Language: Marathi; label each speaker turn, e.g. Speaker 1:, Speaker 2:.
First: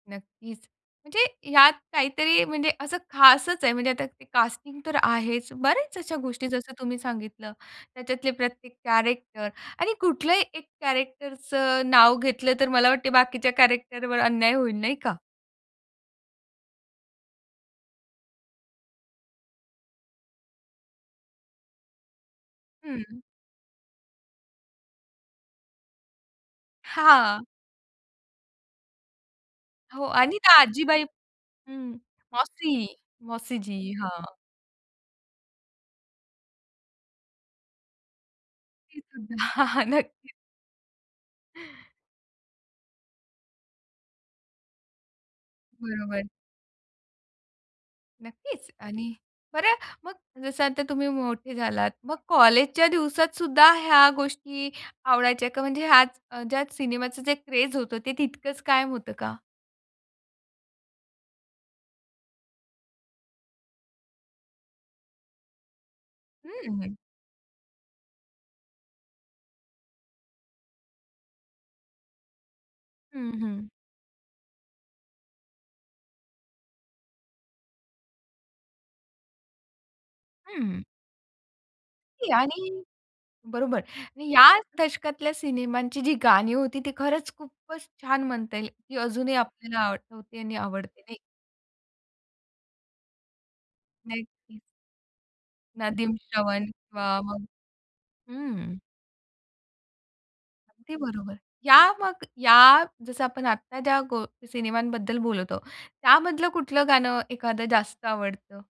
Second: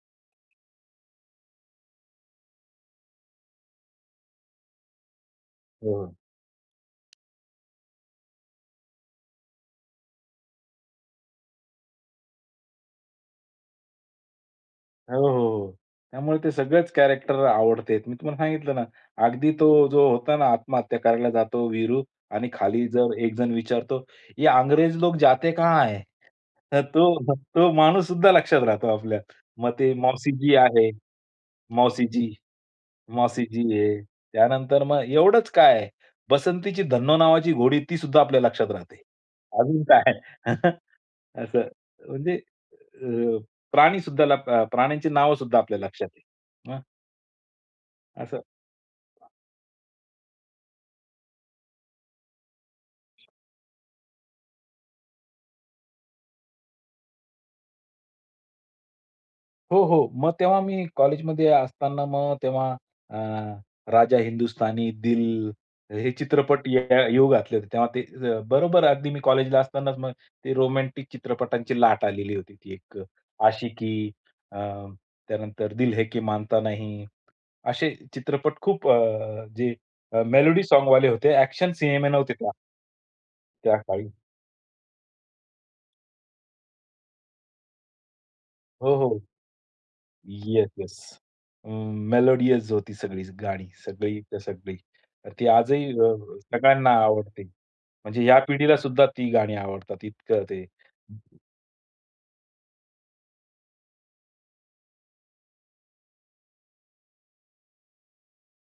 Speaker 1: नक्कीच. म्हणजे ह्यात काहीतरी म्हणजे असं खासच आहे, म्हणजे आता ते कास्टिंग तर आहेच. बऱ्याच
Speaker 2: हो.
Speaker 1: अशा गोष्टी जसं तुम्ही सांगितलं. त्याच्यातले प्रत्येक कॅरेक्टर आणि कुठलाही एक कॅरेक्टरचं नाव घेतलं तर मला वाटतं बाकीच्या कॅरेक्टरवर अन्याय होईल, नाही का?
Speaker 2: हो, हो, हो. त्यामुळे ते सगळेच कॅरेक्टर आवडते आहेत. मी तुम्हाला सांगितलं ना, अगदी तो जो होता ना, आत्महत्या करायला जातो वीरू आणि खाली जर
Speaker 1: हं.
Speaker 2: एक जण विचारतो, "ये अंग्रेज लोक जाते कहां है?" तर तो
Speaker 1: हां.
Speaker 2: तो माणूससुद्धा लक्षात राहतो आपल्या. मग ते
Speaker 1: हो आणि त्या
Speaker 2: मौसीजी आहे,
Speaker 1: आजीबाई हं.
Speaker 2: मौसीजी,
Speaker 1: मौसी, मौसीजी,
Speaker 2: मौसीजी आहे.
Speaker 1: हां.
Speaker 2: त्यानंतर मग एवढंच काय, बसंतीची धन्नो नावाची घोडी ती सुद्धा आपल्या लक्षात राहते.
Speaker 1: तेच [unintelligible] ना. हां,
Speaker 2: अजून
Speaker 1: हां.
Speaker 2: काय?
Speaker 1: नक्कीच.
Speaker 2: असं. म्हणजे अ, प्राणी सुद्धा लप प्राण्यांची नावं सुद्धा आपल्या लक्षात आहेत.
Speaker 1: बरोबर.
Speaker 2: मग असं
Speaker 1: नक्कीच. आणि बरं मग जसं आता तुम्ही मोठे झालात. मग कॉलेजच्या दिवसात सुद्धा ह्या गोष्टी आवडायच्या का? म्हणजे ह्याच अ, ज्यात सिनेमाचं जे क्रेझ होतं, ते तितकंच कायम होतं का?
Speaker 2: हो, हो. मग तेव्हा मी कॉलेजमध्ये असतांना मग तेव्हा अ, राजा हिंदुस्थानी, दिल हे चित्रपट य
Speaker 1: हं, हं.
Speaker 2: येऊ घातले होते. तेव्हा ते बरोबर अगदी मी कॉलेजला असतांनाच मग ते रोमॅन्टिक चित्रपटांची लाट आलेली होती. ती एक
Speaker 1: हं, हं.
Speaker 2: आशिकी अ, त्यानंतर दिल है की मानता नही असे चित्रपट खूप अ, जे मेलडी
Speaker 1: हं.
Speaker 2: सॉंगवाले होते. ॲक्शन सिनेमे नव्हते तेव्हा.
Speaker 1: आणि
Speaker 2: त्या
Speaker 1: बरोबर.
Speaker 2: काळी.
Speaker 1: आणि या दशकातल्या सिनेमांची जी गाणी होती ती खरंच खूपच छान म्हणता येईल.
Speaker 2: हो,
Speaker 1: ती
Speaker 2: हो.
Speaker 1: अजूनही आपल्याला आठवते आणि
Speaker 2: येस, येस.
Speaker 1: आवडते नाही
Speaker 2: अ, मेलोडियस होती सगळीच गाणी, सगळीच्या
Speaker 1: नक्कीच.
Speaker 2: सगळी. ती आजही अ,
Speaker 1: "नदीम श्रवण"
Speaker 2: सगळ्यांना
Speaker 1: किंवा
Speaker 2: आवडते.
Speaker 1: मग
Speaker 2: म्हणजे या पिढीला
Speaker 1: हं.
Speaker 2: सुद्धा ती गाणी आवडतात इतकं ते.
Speaker 1: अगदी बरोबर. या मग, या जसं आपण आत्ता ज्या गो सिनेमांबद्दल बोलत आहोत, त्यामधलं कुठलं गाणं एखादं जास्त आवडतं?